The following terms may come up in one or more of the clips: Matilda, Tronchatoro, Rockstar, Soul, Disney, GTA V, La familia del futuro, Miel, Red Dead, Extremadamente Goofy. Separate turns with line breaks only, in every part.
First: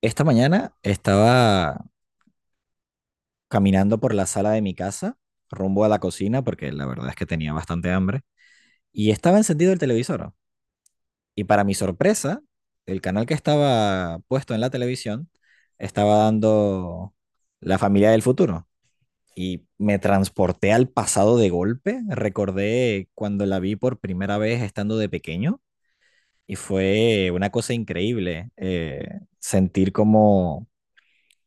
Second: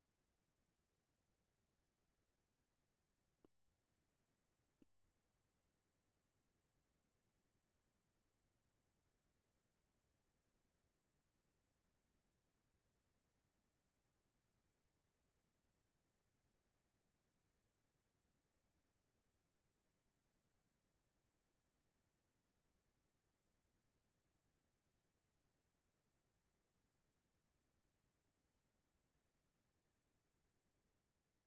Esta mañana estaba caminando por la sala de mi casa, rumbo a la cocina, porque la verdad es que tenía bastante hambre, y estaba encendido el televisor. Y para mi sorpresa, el canal que estaba puesto en la televisión estaba dando La familia del futuro. Y me transporté al pasado de golpe. Recordé cuando la vi por primera vez estando de pequeño, y fue una cosa increíble sentir como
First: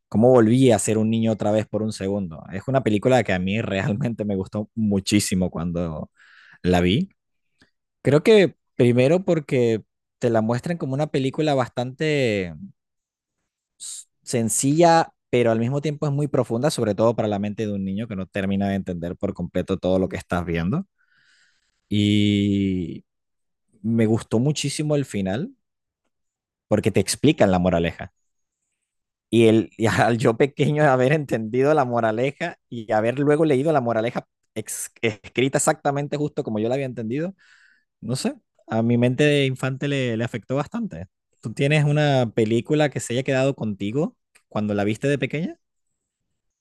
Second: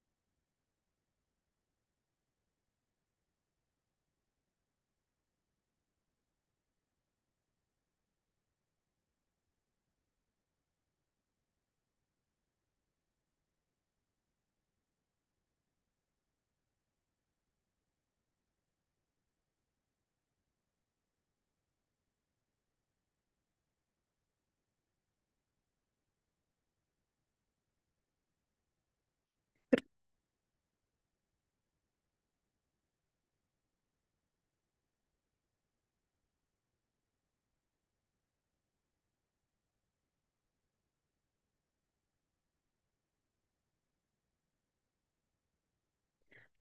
cómo volví a ser un niño otra vez por un segundo. Es una película que a mí realmente me gustó muchísimo cuando la vi. Creo que primero porque te la muestran como una película bastante sencilla, pero al mismo tiempo es muy profunda, sobre todo para la mente de un niño que no termina de entender por completo todo lo que estás viendo. Y me gustó muchísimo el final porque te explican la moraleja. Y al yo pequeño de haber entendido la moraleja y haber luego leído la moraleja escrita exactamente justo como yo la había entendido, no sé, a mi mente de infante le afectó bastante. ¿Tú tienes una película que se haya quedado contigo cuando la viste de pequeña?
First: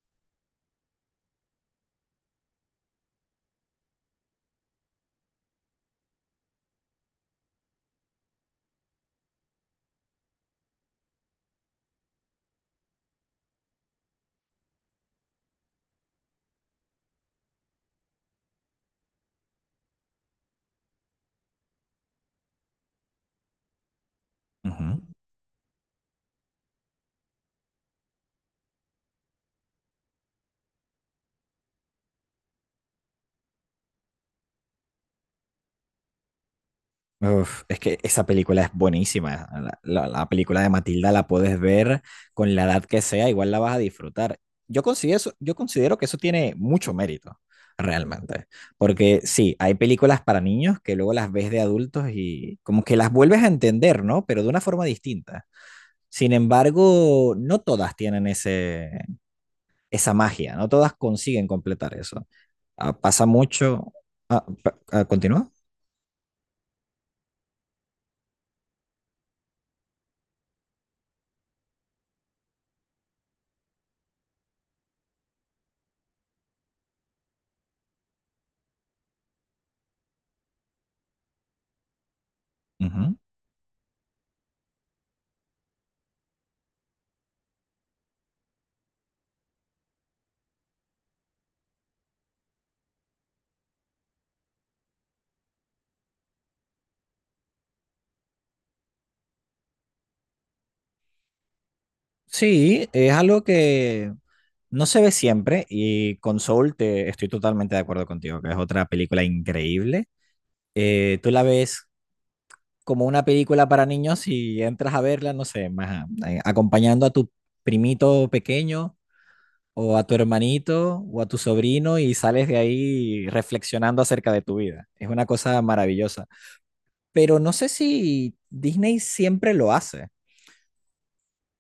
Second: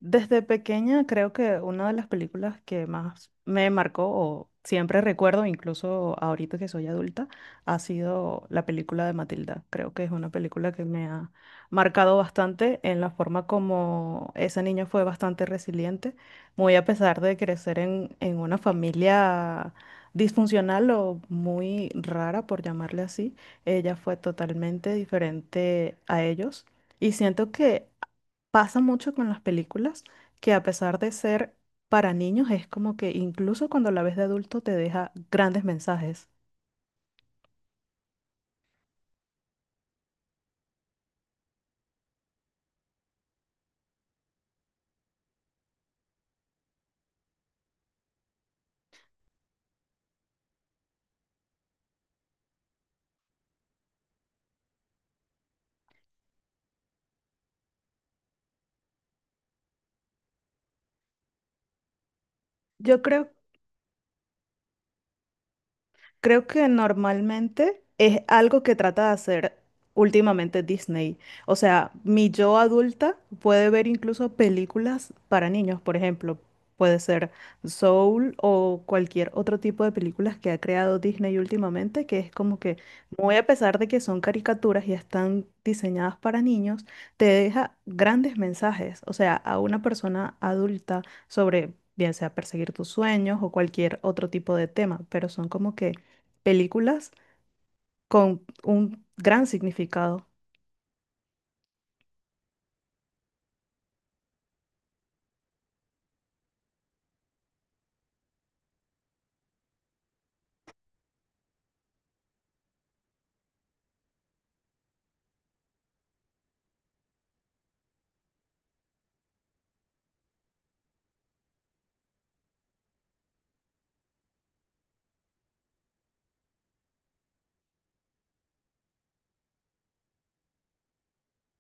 Desde pequeña creo que una de las películas que más me marcó o siempre recuerdo, incluso ahorita que soy adulta, ha sido la película de Matilda. Creo que es una película que me ha marcado bastante en la forma como esa niña fue bastante resiliente, muy a pesar de crecer en una familia disfuncional o muy rara, por llamarle así, ella fue totalmente
Ujú.
diferente a ellos. Y siento que pasa mucho con las películas que, a pesar de ser para niños, es como que incluso cuando la ves de adulto te deja grandes mensajes.
Uf, es que esa película es buenísima. La película de Matilda la puedes ver con la edad que sea, igual la vas a disfrutar. Yo considero que eso tiene mucho mérito, realmente. Porque sí, hay películas para niños que luego las ves de adultos y como que las vuelves a entender, ¿no? Pero de una forma distinta. Sin embargo, no todas tienen esa magia, no todas consiguen completar eso. Ah,
Yo
pasa
creo
mucho. Ah, ¿continúa?
Creo que normalmente es algo que trata de hacer últimamente Disney. O sea, mi yo adulta puede ver incluso películas para niños, por ejemplo. Puede ser Soul o cualquier otro tipo de películas que ha creado Disney últimamente, que es como que,
Ujú.
muy a pesar de que son caricaturas y están diseñadas para niños, te deja grandes mensajes. O sea, a una persona adulta sobre, bien sea perseguir tus sueños o cualquier otro tipo de tema, pero son como que películas con un gran significado.
Sí, es algo que no se ve siempre, y con Soul, te, estoy totalmente de acuerdo contigo, que es otra película increíble. Tú la ves como una película para niños y entras a verla, no sé, más acompañando a tu primito pequeño o a tu hermanito o a tu sobrino y sales de ahí reflexionando acerca de tu vida. Es una cosa maravillosa. Pero no sé si Disney siempre lo hace.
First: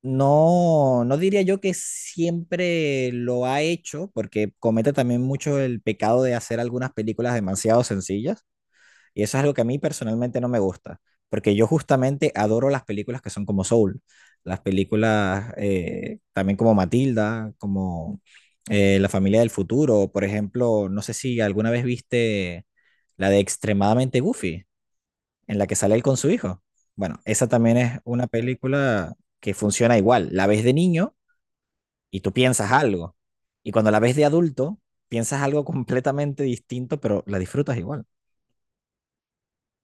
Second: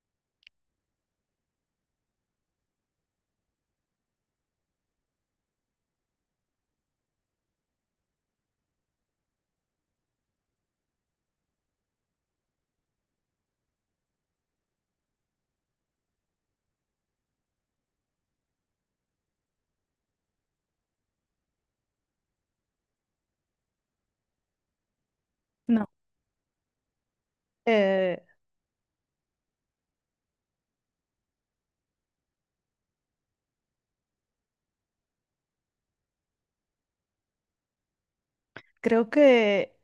No, no diría yo que siempre lo ha hecho, porque comete también mucho el pecado de hacer algunas películas demasiado sencillas, y eso es algo que a mí personalmente no me gusta, porque yo justamente adoro las películas que son como Soul, las películas también como Matilda, como La familia del futuro, por ejemplo, no sé si alguna vez viste la de Extremadamente Goofy en la que
No.
sale él con su hijo. Bueno, esa también es
Eh,
una película que funciona igual. La ves de niño y tú piensas algo. Y cuando la ves de adulto, piensas algo completamente distinto, pero la disfrutas igual.
Creo que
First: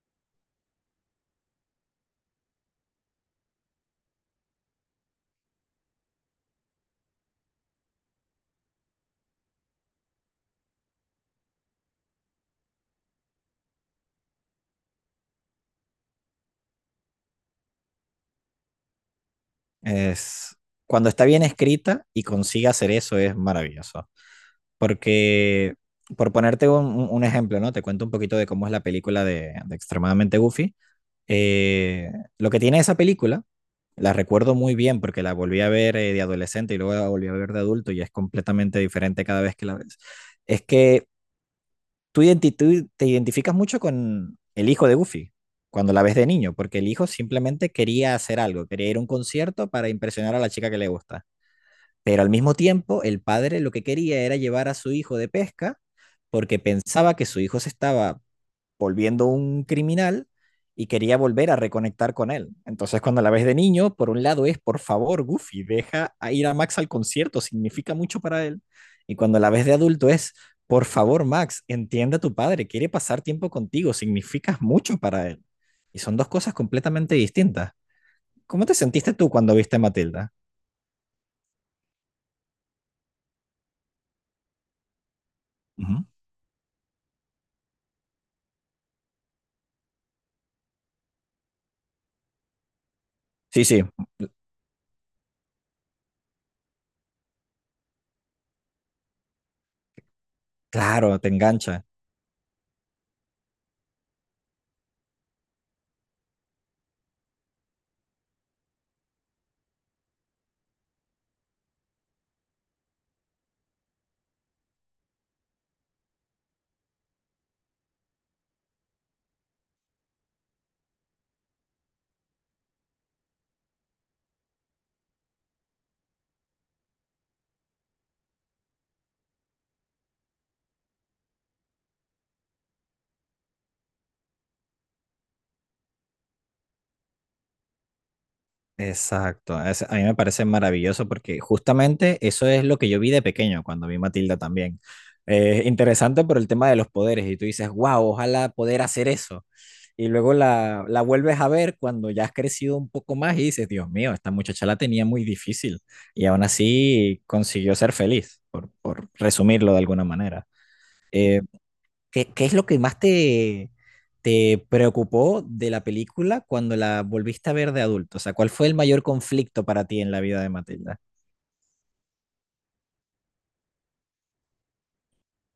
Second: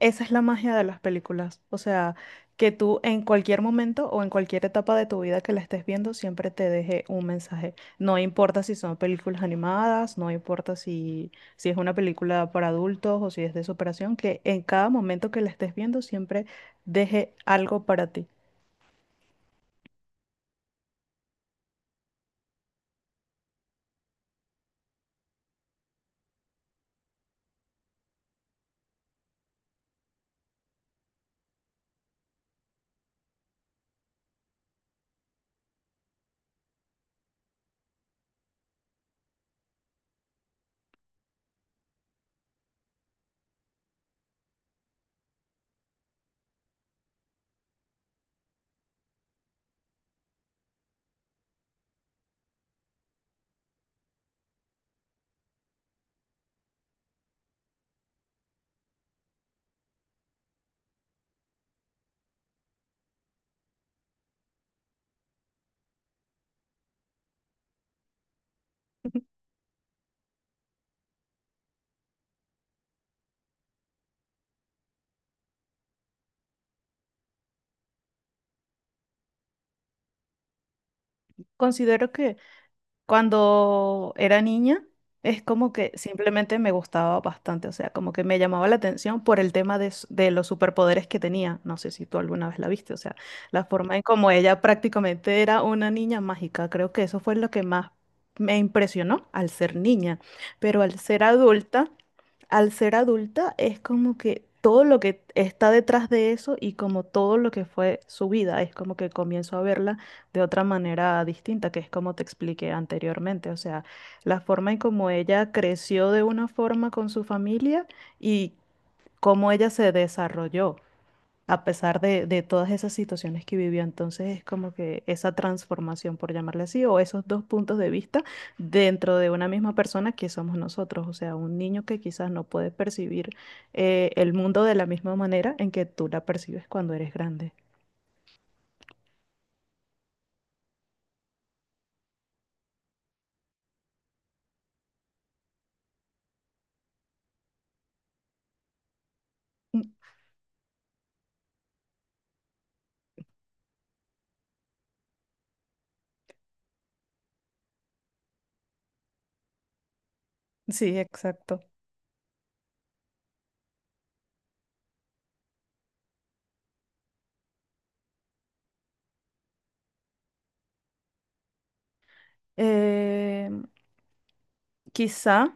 esa es la magia de las películas. O sea, que tú en cualquier momento o en cualquier etapa de tu vida que la estés viendo, siempre te deje un mensaje. No importa si son películas animadas, no importa si es una película para adultos o si es de superación, que en cada momento que la estés viendo, siempre deje algo para ti.
Es cuando está bien escrita y consigue hacer eso es maravilloso. Porque, por ponerte un ejemplo, ¿no? Te cuento un poquito de cómo es la película de Extremadamente Goofy. Eh, lo que tiene esa película, la recuerdo muy bien porque la volví a ver de adolescente y luego la volví a ver de adulto y es completamente diferente cada vez que la ves, es que tú te identificas mucho con el hijo de Goofy cuando la ves de niño, porque el hijo simplemente quería hacer algo, quería ir a un concierto para impresionar a la chica que le gusta. Pero al mismo tiempo, el padre lo que quería era llevar a su hijo de pesca porque pensaba que su hijo se estaba volviendo un criminal y quería volver a reconectar con él. Entonces, cuando la ves de niño, por un lado es, por favor, Goofy, deja a ir a Max al concierto, significa mucho para él. Y cuando la ves de adulto es, por favor, Max, entiende a tu padre, quiere pasar tiempo contigo, significas mucho para él. Y son dos cosas completamente distintas. ¿Cómo te sentiste tú cuando viste a Matilda?
Considero que cuando era niña, es como que
Ujú.
simplemente me gustaba bastante, o sea, como que me llamaba la atención por el tema de, s- de los superpoderes que tenía. No sé si tú alguna vez la viste, o sea, la
Sí, sí,
forma en cómo ella prácticamente era una niña mágica. Creo que eso fue lo que más me impresionó al ser niña, pero al
claro,
ser
te engancha.
adulta, al ser adulta es como que todo lo que está detrás de eso y como todo lo que fue su vida, es como que comienzo a verla de otra manera distinta, que es como te expliqué anteriormente, o sea, la forma en cómo ella creció de una forma con su familia y cómo ella se desarrolló a pesar de todas esas situaciones que vivió. Entonces es como que esa transformación, por llamarle así, o esos dos puntos de vista dentro de una misma persona que somos nosotros, o sea, un niño que quizás no puede percibir el mundo de la misma manera en que tú la percibes cuando eres grande.
Exacto, a mí me parece maravilloso porque justamente eso es lo que yo vi de pequeño cuando vi Matilda también. Interesante por el tema de los poderes y tú dices, wow, ojalá poder hacer eso.
Mm,
Y luego la vuelves a ver cuando ya has crecido un poco más y dices, Dios mío, esta muchacha la tenía muy difícil y aún así consiguió ser feliz, por resumirlo de alguna manera.
Sí,
Eh,
exacto.
Qué es lo que más te preocupó de la película cuando la volviste a ver de adulto? O sea, ¿cuál fue el mayor conflicto para ti en la vida de Matilda?
Quizá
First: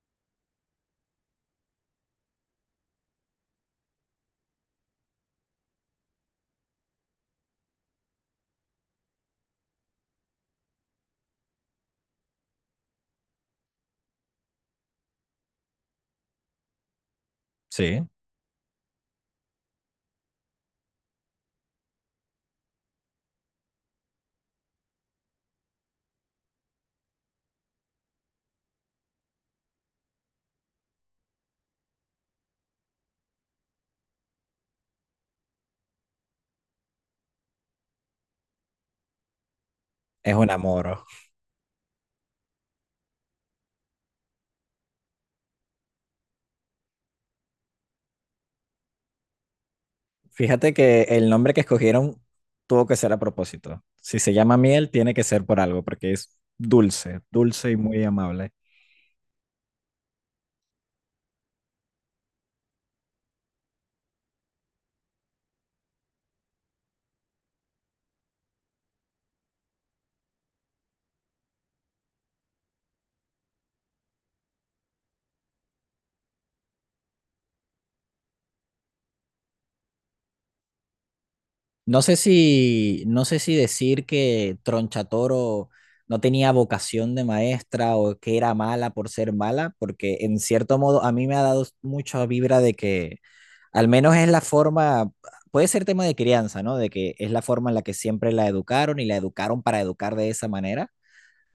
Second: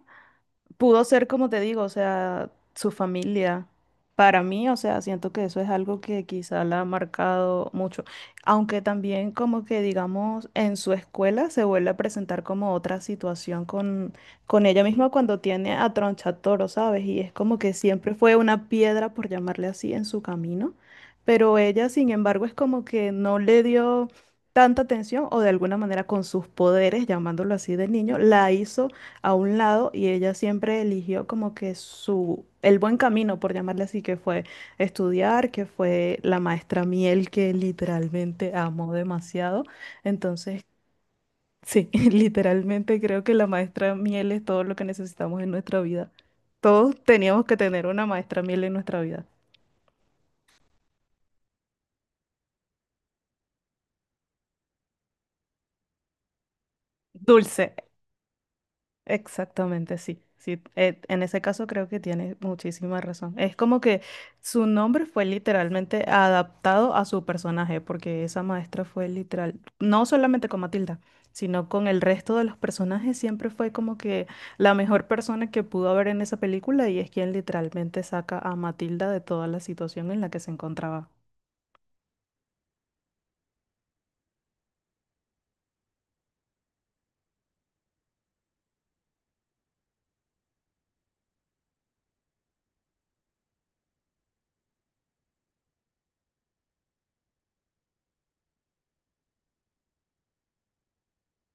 pudo ser, como te digo, o sea, su familia. Para mí, o sea, siento que eso es algo que quizá la ha marcado mucho. Aunque también como que, digamos, en su escuela se vuelve a presentar como otra situación con ella misma cuando tiene a Tronchatoro, ¿sabes? Y es como que
Sí,
siempre fue una piedra, por llamarle así, en su camino. Pero ella, sin embargo, es como que no le dio tanta atención o de alguna manera con sus poderes, llamándolo así de niño, la hizo a un lado y ella siempre eligió como que su, el buen camino, por llamarle así, que fue estudiar, que fue la maestra Miel, que literalmente amó demasiado.
es un
Entonces,
amor.
sí, literalmente creo que la maestra Miel es todo lo que necesitamos en nuestra vida. Todos teníamos que tener una maestra Miel en nuestra vida.
Fíjate que el nombre que escogieron tuvo que ser a propósito. Si se llama Miel, tiene que ser por algo, porque es dulce,
Dulce,
dulce y muy amable.
exactamente, sí. Sí, en ese caso creo que tiene muchísima razón. Es como que su nombre fue literalmente adaptado a su personaje, porque esa maestra fue literal, no solamente con Matilda, sino con el resto de los personajes, siempre fue como que la mejor persona que pudo haber en esa película y es quien literalmente saca a Matilda de toda la situación en la que se encontraba.
No sé si decir que Tronchatoro no tenía vocación de maestra o que era mala por ser mala, porque en cierto modo a mí me ha dado mucha vibra de que al menos es la forma, puede ser tema de crianza, ¿no? De que es la forma en la que siempre la educaron y la educaron para educar de esa manera,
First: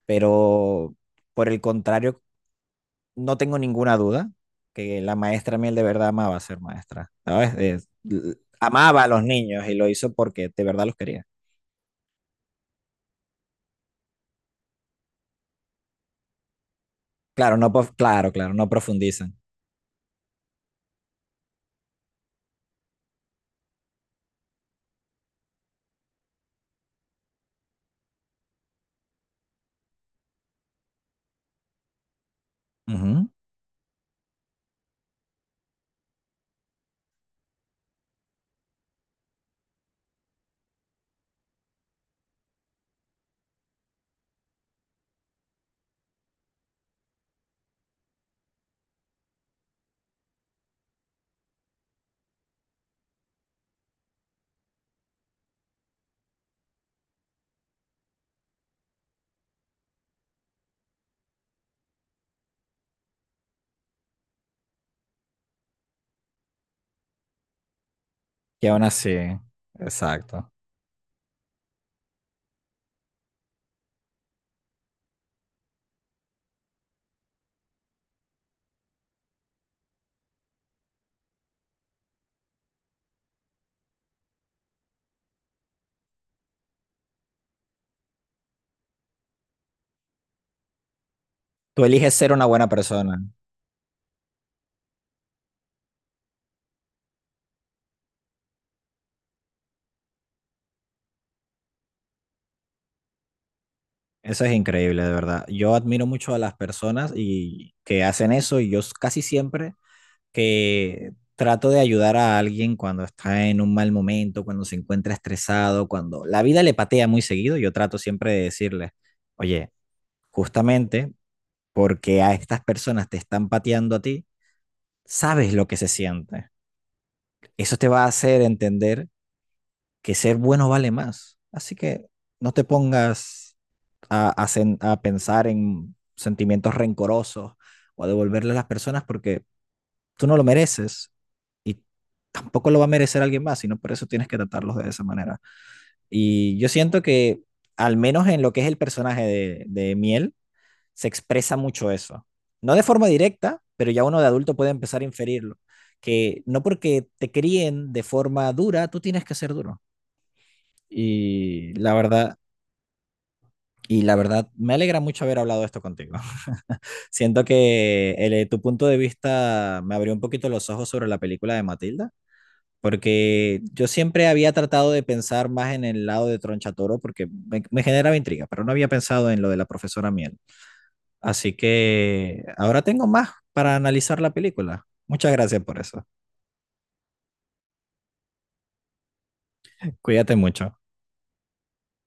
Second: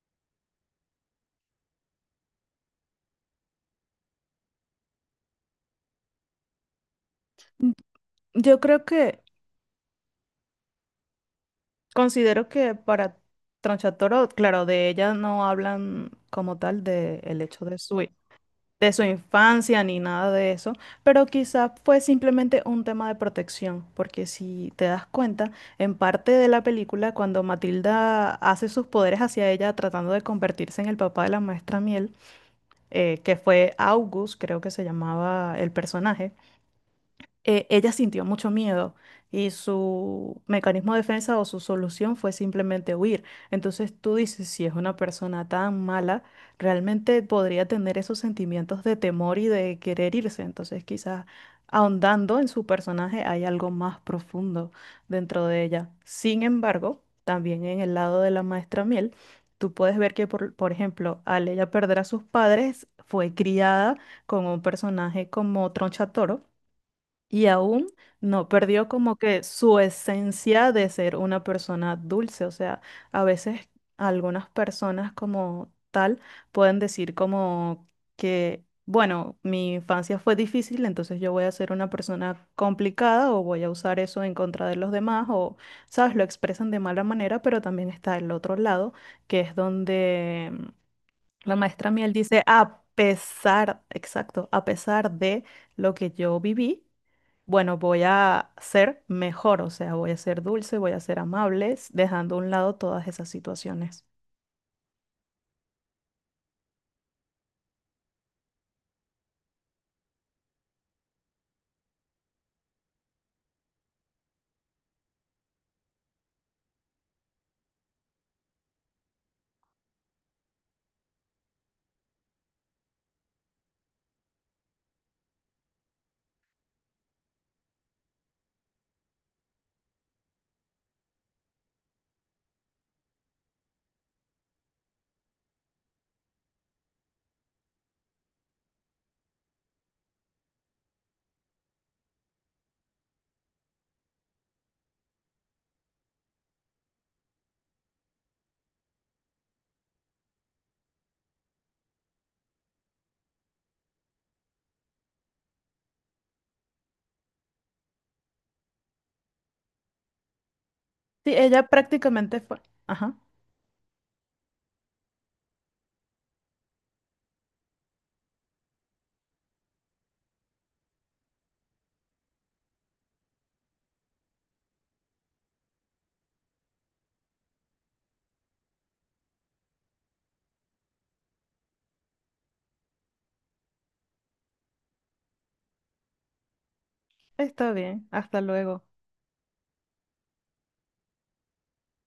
pero por el contrario, no tengo ninguna duda que la maestra Miel de verdad amaba ser maestra, ¿sabes? Es,
Yo creo
amaba a
que
los niños y lo hizo porque de verdad los quería.
Considero que para Tronchatoro, claro, de ella no hablan como tal de el
Claro,
hecho
no, claro, claro, no
de su
profundizan.
infancia ni nada de eso, pero quizás fue simplemente un tema de protección, porque si te das cuenta, en parte de la película, cuando Matilda hace sus poderes hacia ella tratando de convertirse en el papá de la maestra Miel,
Ujú.
que fue August, creo que se llamaba el personaje, ella sintió mucho miedo y su mecanismo de defensa o su solución fue simplemente huir. Entonces tú dices, si es una persona tan mala, realmente podría tener esos sentimientos de temor y de querer irse. Entonces quizás ahondando en su personaje hay algo más profundo dentro de ella. Sin embargo, también en el lado de la maestra Miel, tú puedes ver que, por ejemplo, al ella perder a sus padres, fue criada con un personaje como Tronchatoro y aún no
Y aún
perdió
así,
como que su
exacto.
esencia de ser una persona dulce. O sea, a veces algunas personas como tal pueden decir como que, bueno, mi infancia fue difícil, entonces yo voy a ser una persona complicada o voy a usar eso en contra de los demás o, ¿sabes? Lo expresan de mala manera, pero también está el otro lado, que es donde la
Tú
maestra Miel
eliges ser
dice,
una buena
a
persona.
pesar, exacto, a pesar de lo que yo viví, bueno, voy a ser mejor, o sea, voy a ser dulce, voy a ser amables, dejando a un lado todas esas situaciones.
Eso es increíble, de verdad. Yo admiro mucho a las personas y que hacen eso, y yo casi siempre que trato de ayudar a alguien cuando está en un mal momento, cuando se encuentra estresado, cuando la vida le patea muy seguido, yo trato siempre de decirle, oye, justamente porque a estas personas te están pateando a ti, sabes lo que se siente. Eso te va a hacer entender que ser bueno vale más. Así que no te pongas a pensar en sentimientos rencorosos o a devolverle a las personas porque tú no lo mereces, y tampoco lo va a merecer alguien más, sino por eso tienes que tratarlos de esa manera. Y yo siento que, al menos en lo que es el personaje de Miel, se expresa mucho eso. No de forma directa, pero ya uno de adulto puede empezar a inferirlo. Que no porque te críen de forma dura, tú tienes que ser duro.
Sí, ella
Y la verdad,
prácticamente fue. Ajá,
Y la verdad, me alegra mucho haber hablado esto contigo. Siento que tu punto de vista me abrió un poquito los ojos sobre la película de Matilda, porque yo siempre había tratado de pensar más en el lado de Tronchatoro, porque me generaba intriga, pero no había pensado en lo de la profesora Miel. Así que ahora tengo más para analizar la película. Muchas gracias por eso.
está bien, hasta luego.
Cuídate mucho.